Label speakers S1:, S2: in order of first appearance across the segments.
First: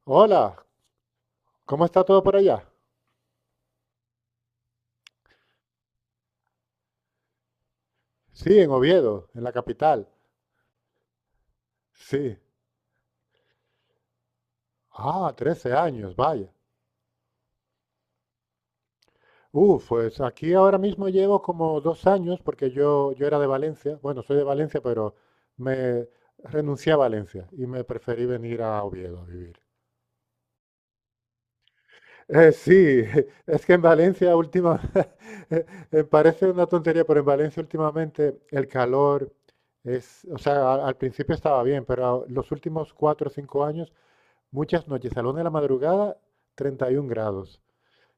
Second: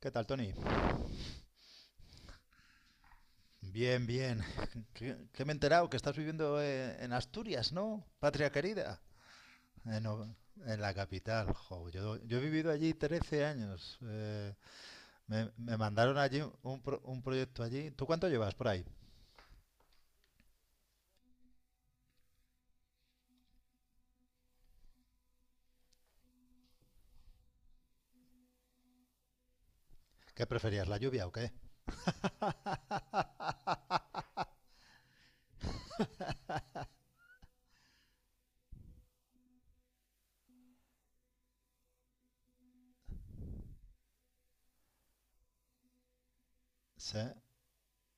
S1: ¿Qué tal,
S2: Hola,
S1: Tony?
S2: ¿cómo está todo por allá?
S1: Bien, bien. ¿Qué que me he enterado que estás viviendo en Asturias, ¿no? Patria
S2: Sí, en
S1: querida.
S2: Oviedo, en la capital.
S1: No, en la capital. Jo, yo
S2: Sí.
S1: he vivido allí 13 años.
S2: Ah,
S1: Me,
S2: 13
S1: me
S2: años,
S1: mandaron allí
S2: vaya.
S1: un proyecto allí. ¿Tú cuánto llevas por ahí?
S2: Uf, pues aquí ahora mismo llevo como 2 años porque yo era de Valencia. Bueno, soy de Valencia, pero me renuncié a Valencia y me preferí venir a Oviedo a vivir.
S1: ¿Qué preferías, la lluvia o qué?
S2: Sí, es que en Valencia última, eh, parece una tontería, pero en Valencia últimamente el calor es, o sea, principio estaba bien, pero los últimos 4 o 5 años. Muchas noches, a la una de la madrugada, 31
S1: Sí.
S2: grados.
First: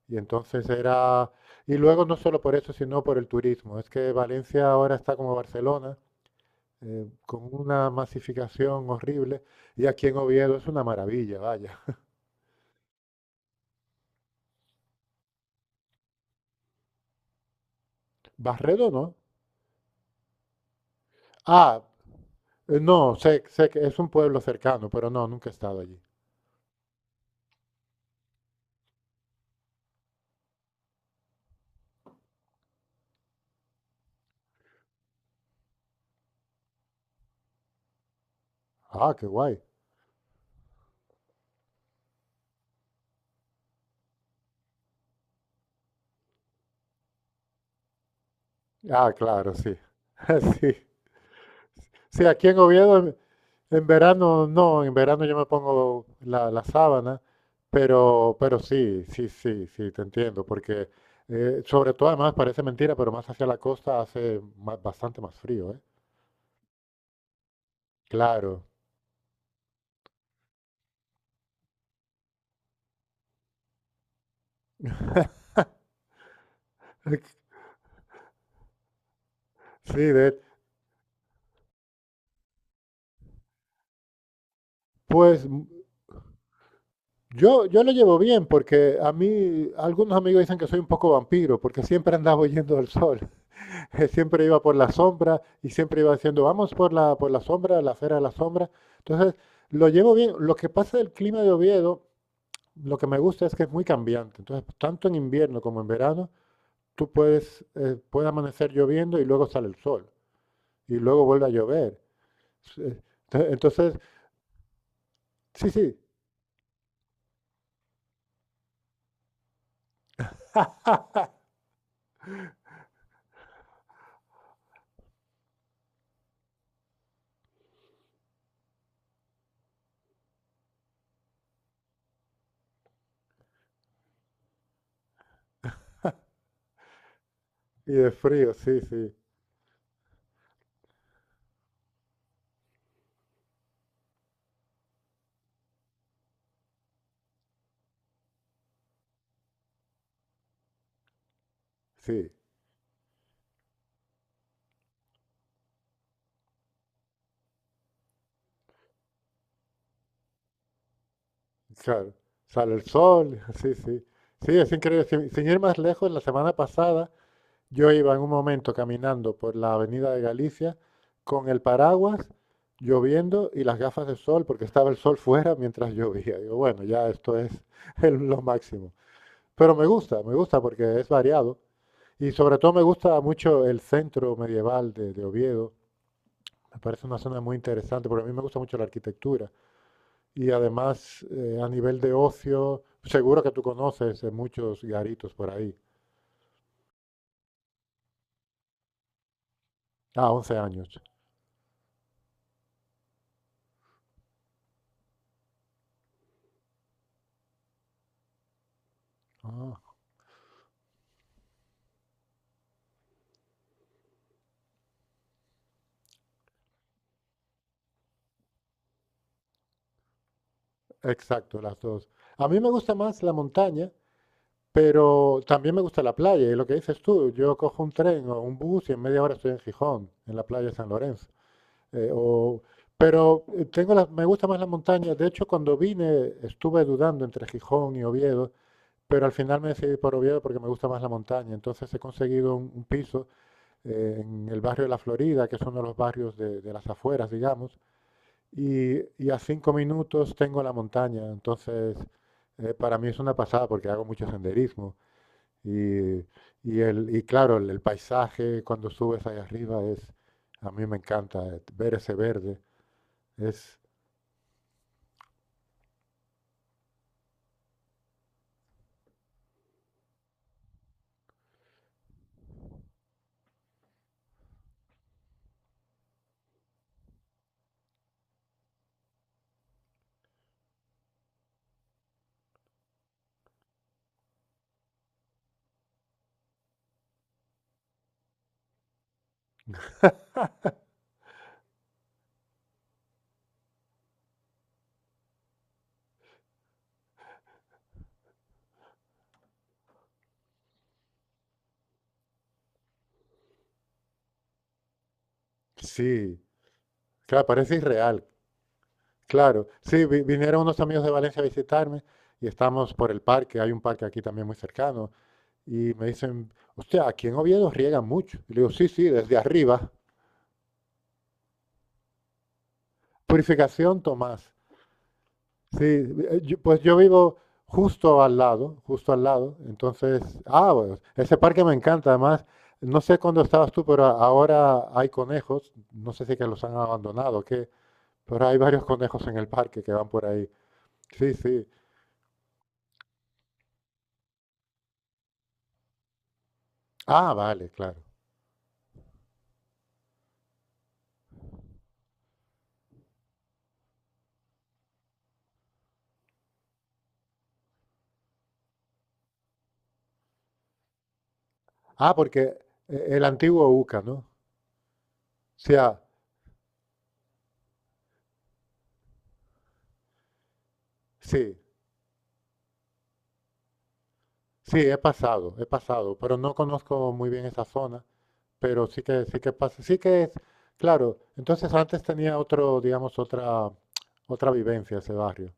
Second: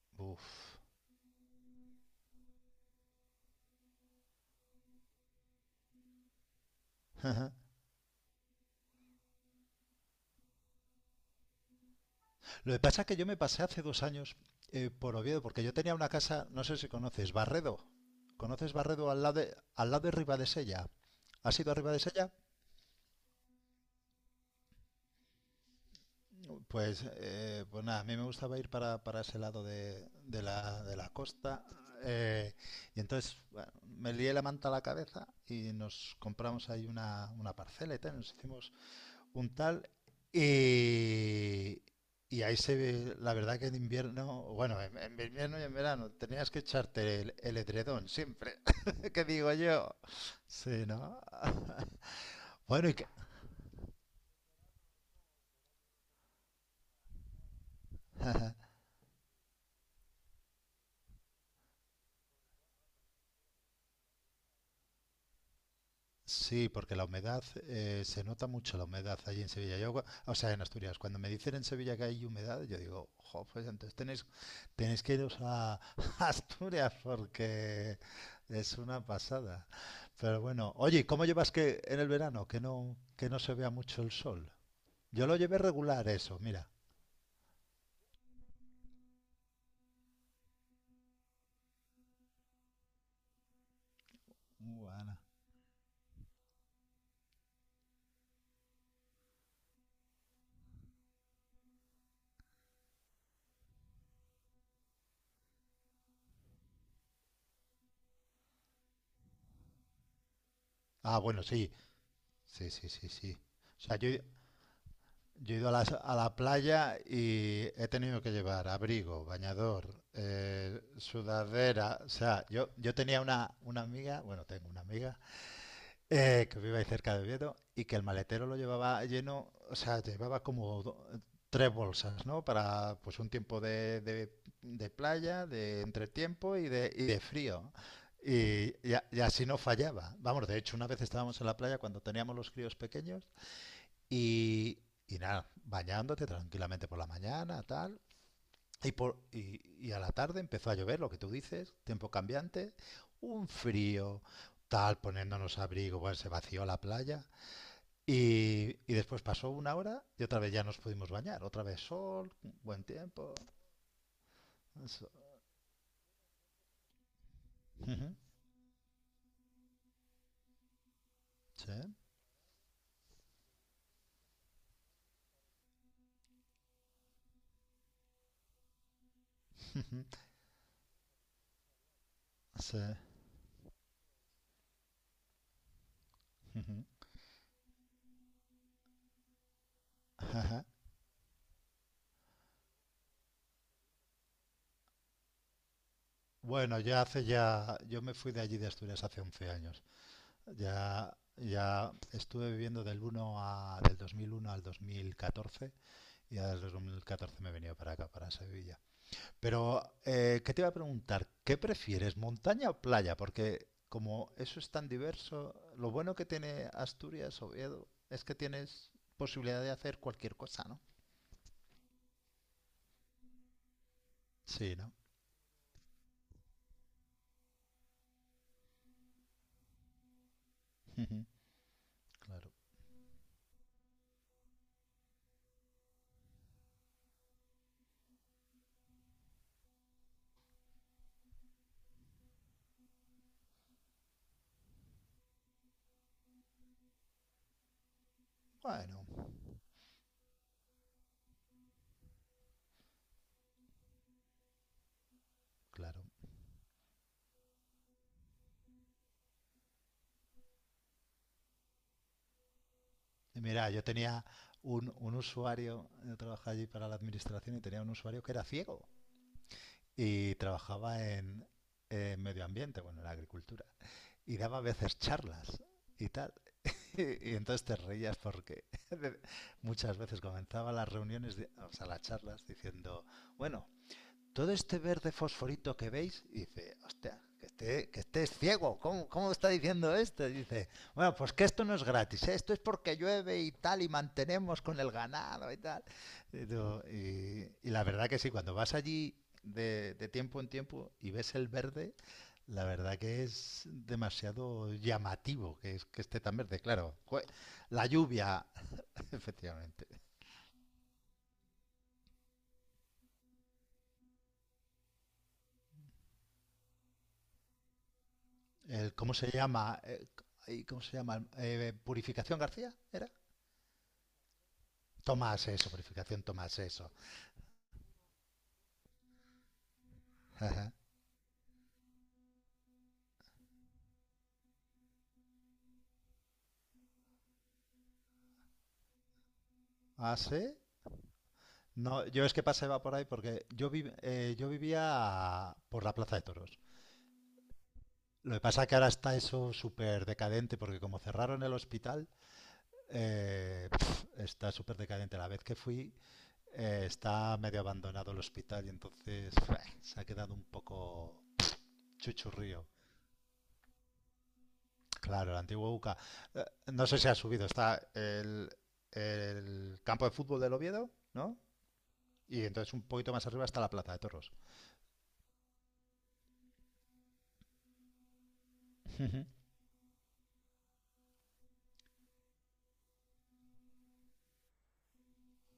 S2: Y entonces
S1: Uf.
S2: era… Y luego no solo por eso, sino por el turismo. Es que Valencia ahora está como Barcelona, con una masificación horrible. Y aquí en Oviedo es una maravilla, vaya.
S1: Lo que pasa es que yo me pasé hace 2 años por Oviedo, porque yo tenía una casa, no sé si conoces, Barredo. ¿Conoces
S2: Barredo no.
S1: Barredo al lado de Ribadesella? ¿Has ido a
S2: Ah,
S1: Ribadesella?
S2: no, sé que es un pueblo cercano, pero no, nunca he estado allí.
S1: Pues, nada, a mí me gustaba ir para ese lado de la costa. eh, y entonces, bueno, me lié la manta a la cabeza y nos compramos ahí una parcela y tal, nos hicimos
S2: Ah, qué
S1: un
S2: guay.
S1: tal. Y, y ahí se ve, la verdad que en invierno, bueno, en invierno y en verano tenías que echarte el edredón siempre,
S2: Ah,
S1: que digo
S2: claro, sí.
S1: yo.
S2: Sí,
S1: Sí, ¿no?
S2: sí, aquí en
S1: Bueno, y que...
S2: Oviedo en verano no, en verano yo me pongo la sábana, pero, pero sí, sí, sí, sí, te entiendo, porque sobre todo además parece mentira, pero más hacia la costa hace bastante más frío, ¿eh?
S1: Sí, porque la humedad, se nota
S2: Claro.
S1: mucho la humedad allí en Sevilla. O sea, en Asturias, cuando me dicen en Sevilla que hay humedad, yo digo, jo, pues entonces tenéis, que iros a Asturias porque es una pasada.
S2: Sí,
S1: Pero bueno, oye, ¿cómo llevas que en el verano que no se vea mucho el sol? Yo lo
S2: pues
S1: llevé
S2: m-
S1: regular eso, mira.
S2: yo lo llevo bien, porque a mí algunos amigos dicen que soy un poco vampiro, porque siempre andaba huyendo del sol, siempre iba por la
S1: Uh,
S2: sombra y siempre iba diciendo, vamos por la sombra, la acera de la sombra. Entonces, lo llevo bien. Lo que pasa del clima de Oviedo, lo que me gusta es que es muy cambiante. Entonces, tanto en invierno como en verano, puede amanecer lloviendo y luego sale el sol. Y
S1: Ah,
S2: luego
S1: bueno,
S2: vuelve a
S1: sí,
S2: llover.
S1: sí,
S2: Sí,
S1: sí, sí, sí.
S2: ento-
S1: O sea,
S2: Entonces,
S1: yo he ido
S2: sí,
S1: a las-
S2: sí.
S1: a la, playa y he tenido que llevar abrigo, bañador, sudadera. O sea, yo tenía una amiga, bueno, tengo una amiga, que vive ahí cerca de Oviedo y que el maletero lo llevaba lleno, o sea, llevaba como tres bolsas, ¿no? Para pues un tiempo de playa, de entretiempo y de frío.
S2: Y de frío,
S1: Y,
S2: sí,
S1: y a-
S2: sí,
S1: y así no fallaba. Vamos, de hecho, una vez estábamos en la playa cuando teníamos los críos pequeños. Y, y nada, bañándote tranquilamente por la mañana, tal. Y, por, y, y a la tarde empezó a llover, lo que tú dices, tiempo
S2: sí.
S1: cambiante, un frío, tal, poniéndonos abrigo, bueno, se vació la playa. Y después pasó una hora y otra vez ya nos pudimos bañar. Otra vez
S2: Claro.
S1: sol,
S2: Sale el
S1: buen tiempo.
S2: sol, sí, sí. Sí, es increíble.
S1: Eso.
S2: Sin ir más lejos, la semana pasada yo iba
S1: Ujú.
S2: en un momento caminando por la avenida de Galicia con el
S1: Sí,
S2: paraguas, lloviendo y las gafas de sol, porque estaba el sol fuera mientras llovía. Digo, bueno, ya esto es lo máximo. Pero
S1: ujú,
S2: me gusta porque es variado. Y sobre todo
S1: sí,
S2: me gusta mucho el centro medieval de Oviedo.
S1: ujú.
S2: Me parece una zona muy interesante, porque a mí me gusta mucho la arquitectura. Y además, a nivel de ocio, seguro que tú conoces muchos garitos por ahí.
S1: Bueno, yo me fui de allí de Asturias hace 11 años.
S2: Ah, 11 años.
S1: Ya estuve viviendo del 2001 al 2014, y ya desde el 2014 me he venido para acá, para Sevilla. Pero,
S2: Ah.
S1: ¿qué te iba a preguntar? ¿Qué prefieres, montaña o playa? Porque como eso es tan diverso, lo bueno que tiene Asturias, Oviedo, es que tienes posibilidad de hacer cualquier cosa, ¿no?
S2: Exacto, las dos. A mí me gusta más la montaña,
S1: Sí, ¿no?
S2: pero también me gusta la playa. Y lo que dices tú, yo cojo un tren o un bus y en media hora estoy en Gijón, en la playa de San
S1: Ujú.
S2: Lorenzo. Eh,
S1: Claro.
S2: o- pero tengo me gusta más la montaña. De hecho, cuando vine estuve dudando entre Gijón y Oviedo, pero al final me decidí por Oviedo porque me gusta más la montaña. Entonces he conseguido un piso en el barrio de La Florida, que es uno de los barrios de las afueras, digamos. Y,
S1: Bueno,
S2: y a 5 minutos tengo la montaña, entonces para mí es una pasada porque hago mucho senderismo.
S1: claro.
S2: Y, y claro, el paisaje cuando subes ahí arriba es, a mí me encanta ver ese verde.
S1: Y mira,
S2: Es,
S1: yo tenía un usuario. Yo trabajaba allí para la administración y tenía un usuario que era ciego, y trabajaba en medio ambiente, bueno, en la agricultura, y daba a veces charlas y tal. Y entonces te reías porque muchas veces comenzaba las reuniones, o sea, las charlas, diciendo, bueno, todo este verde fosforito que veis, dice, hostia, que estés ciego, ¿cómo está diciendo esto? Dice, bueno, pues que esto no es gratis, ¿eh? Esto es porque llueve y tal, y mantenemos con el ganado y tal. Y, y la verdad que sí, cuando vas allí de tiempo en tiempo y ves el verde, la verdad que es demasiado llamativo que esté tan
S2: sí,
S1: verde, claro.
S2: claro, parece
S1: La
S2: irreal.
S1: lluvia,
S2: Claro,
S1: efectivamente.
S2: sí, vinieron unos amigos de Valencia a visitarme y estamos por el parque, hay un parque aquí también muy cercano, y me dicen, hostia, aquí en Oviedo riegan mucho. Y le digo, sí, sí,
S1: ¿Cómo se
S2: desde
S1: llama?
S2: arriba.
S1: Ay, ¿cómo se llama? ¿Purificación García? ¿Era?
S2: Purificación Tomás.
S1: Tomás, eso.
S2: Sí,
S1: Purificación Tomás,
S2: pues
S1: eso.
S2: yo vivo justo al lado, justo al lado. Entonces, ah,
S1: Ajá.
S2: bueno, ese parque me encanta. Además, no sé cuándo estabas tú, pero ahora hay conejos. No sé si que los han abandonado, ¿qué? Pero hay varios conejos en el parque que van
S1: ¿Ah,
S2: por ahí.
S1: sí?
S2: Sí, sí.
S1: No, yo es que pasaba por ahí porque yo vivía por la Plaza de Toros.
S2: Ah, vale, claro.
S1: Lo que pasa es que ahora está eso súper decadente porque como cerraron el hospital, está súper decadente. La vez que fui, está medio abandonado el hospital, y entonces se ha quedado un poco
S2: Ah, porque
S1: chuchurrío.
S2: el antiguo UCA, ¿no?
S1: Claro, la antigua
S2: Sí,
S1: UCA.
S2: ah,
S1: Eh, No sé si ha subido, está el campo de fútbol del Oviedo, ¿no?
S2: sí,
S1: Y entonces un poquito más arriba está la Plaza de Toros.
S2: sí, he pasado, pero no conozco muy bien esa zona, pero sí que, sí que pasa, sí que es, claro. Entonces antes tenía otro, digamos, otra vivencia ese barrio.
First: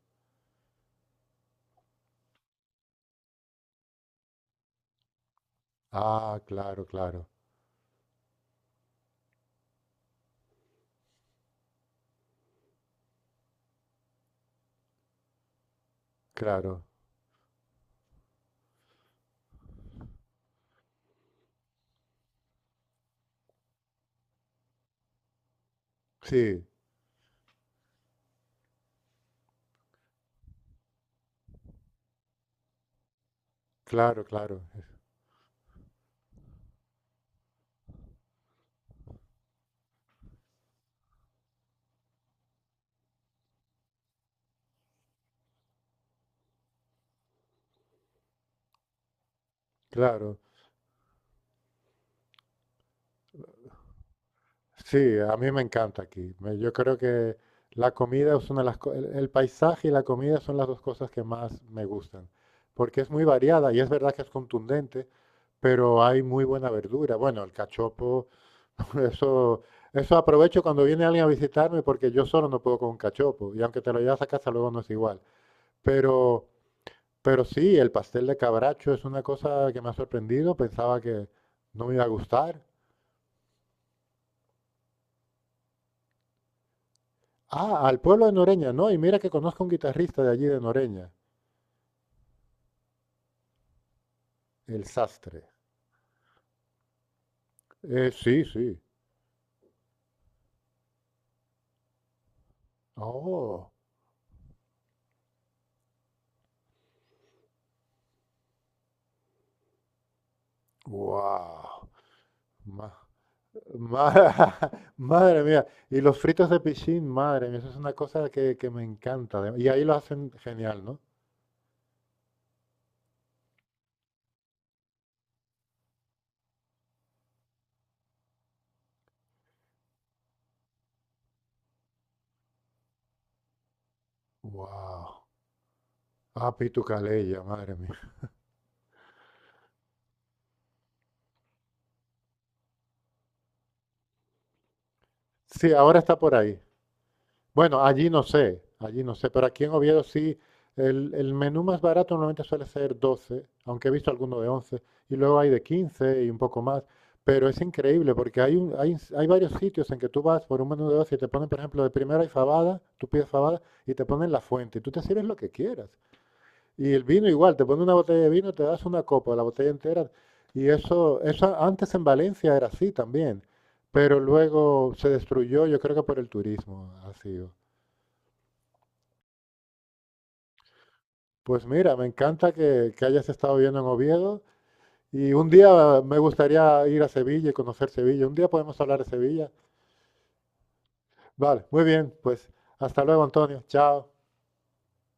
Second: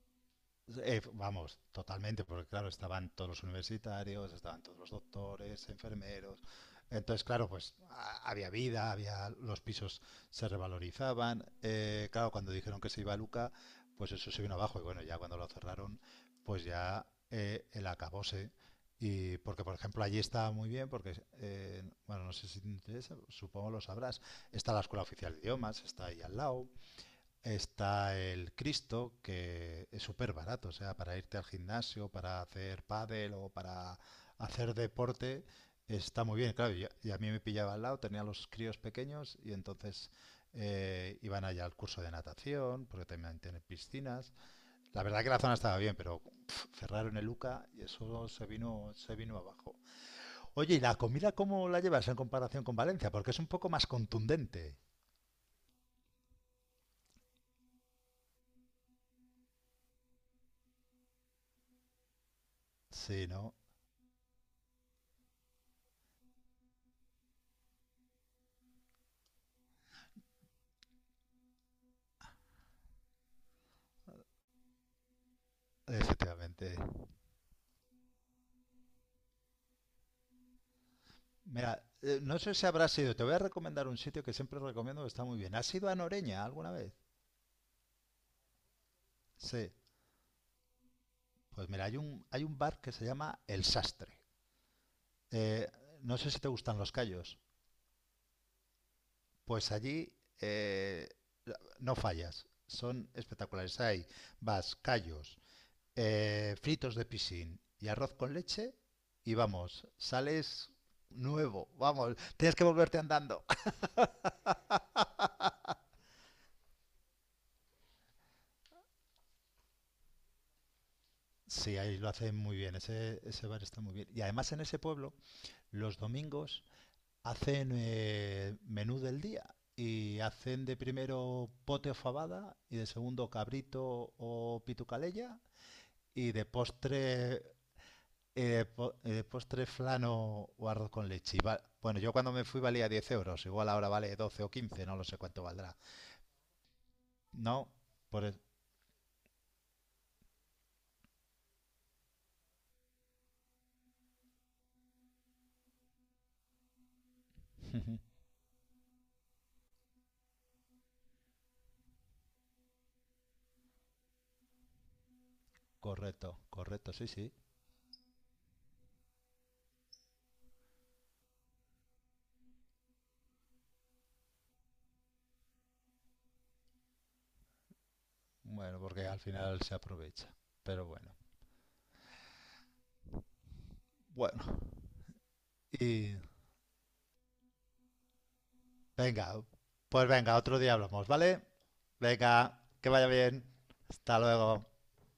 S1: Vamos, totalmente, porque claro, estaban todos los universitarios, estaban todos los doctores, enfermeros.
S2: Ah, claro,
S1: Entonces,
S2: claro,
S1: claro, pues había vida, había los pisos, se revalorizaban. Claro, cuando dijeron que se iba a Luca, pues eso se vino abajo. Y bueno, ya cuando lo cerraron, pues
S2: claro.
S1: ya el acabose. Y porque, por ejemplo, allí está muy bien, porque, bueno, no sé si te interesa, supongo lo sabrás, está la Escuela Oficial de Idiomas, está ahí al
S2: Sí,
S1: lado. Está el Cristo, que es súper barato, o sea, para irte al gimnasio, para hacer pádel o para
S2: claro, claro,
S1: hacer deporte, está muy bien. Claro, y a mí me pillaba al lado, tenía los críos pequeños y entonces, iban allá al curso de natación, porque también tienen piscinas. La verdad que la zona estaba bien, pero cerraron el UCA y eso se vino abajo.
S2: claro.
S1: Oye, ¿y la comida cómo la llevas en comparación con Valencia? Porque es un poco más contundente.
S2: Sí, a mí me encanta aquí. Yo creo que la comida es una de las co- el paisaje y la comida son las dos cosas que más me gustan, porque es muy
S1: Sí, ¿no?
S2: variada y es verdad que es contundente, pero hay muy buena verdura. Bueno, el cachopo, eso eso aprovecho cuando viene alguien a visitarme porque yo solo no puedo con un cachopo y aunque te lo llevas a casa luego no es igual. Pero
S1: Efectivamente.
S2: Sí, el pastel de cabracho es una cosa que me ha sorprendido. Pensaba que
S1: Mira,
S2: no me iba a
S1: no sé
S2: gustar.
S1: si habrás ido. Te voy a recomendar un sitio que siempre recomiendo que está muy bien. ¿Has ido a Noreña alguna vez?
S2: Ah, al pueblo de Noreña, no. Y mira que conozco a un
S1: Sí.
S2: guitarrista de allí de Noreña,
S1: Pues mira, hay un bar que se llama El Sastre.
S2: el Sastre.
S1: Eh, no sé si te gustan los callos.
S2: Sí, sí.
S1: Pues allí, eh, no fallas. Son
S2: Oh,
S1: espectaculares. Hay vas, callos, fritos de piscín y arroz con leche. Y vamos, sales nuevo.
S2: wow.
S1: Vamos, tienes que
S2: Ma-
S1: volverte andando.
S2: ma- madre mía. Y los fritos de pichín, madre mía. Eso es una cosa que me encanta. Y ahí lo hacen genial, ¿no?
S1: Sí, ahí lo hacen muy bien. Ese bar está muy bien. Y además en ese pueblo los domingos hacen, menú del día, y hacen de primero pote o fabada, y de segundo cabrito o
S2: Wow.
S1: pitucalella, y de
S2: Ah, Pitu Calella,
S1: postre,
S2: madre mía.
S1: postre flan o arroz con leche. Bueno, yo cuando me fui valía 10 euros, igual ahora vale 12 o 15, no lo sé cuánto
S2: Sí,
S1: valdrá.
S2: ahora está por ahí.
S1: No,
S2: Bueno,
S1: por el-
S2: allí no sé, pero aquí en Oviedo sí, el menú más barato normalmente suele ser 12, aunque he visto alguno de 11, y luego hay de 15 y un poco más, pero es increíble porque hay varios sitios en que tú vas por un menú de 12 y te ponen, por ejemplo, de primera y fabada, tú pides fabada y te ponen la fuente, y tú te sirves lo que quieras.
S1: correcto,
S2: Y
S1: correcto,
S2: el
S1: sí,
S2: vino
S1: sí.
S2: igual, te ponen una botella de vino, te das una copa, la botella entera, y eso antes en Valencia era así también, pero luego se destruyó, yo creo que por el turismo ha sido.
S1: Bueno, porque al final se aprovecha. Pero bueno.
S2: Pues mira, me encanta que hayas estado viviendo en Oviedo
S1: Bueno,
S2: y un día
S1: y
S2: me gustaría ir a Sevilla y conocer Sevilla. Un día podemos hablar de
S1: Venga,
S2: Sevilla.
S1: pues venga, otro día hablamos, ¿vale?
S2: Vale, muy bien, pues
S1: Venga, que
S2: hasta
S1: vaya
S2: luego,
S1: bien.
S2: Antonio. Chao.
S1: Hasta luego.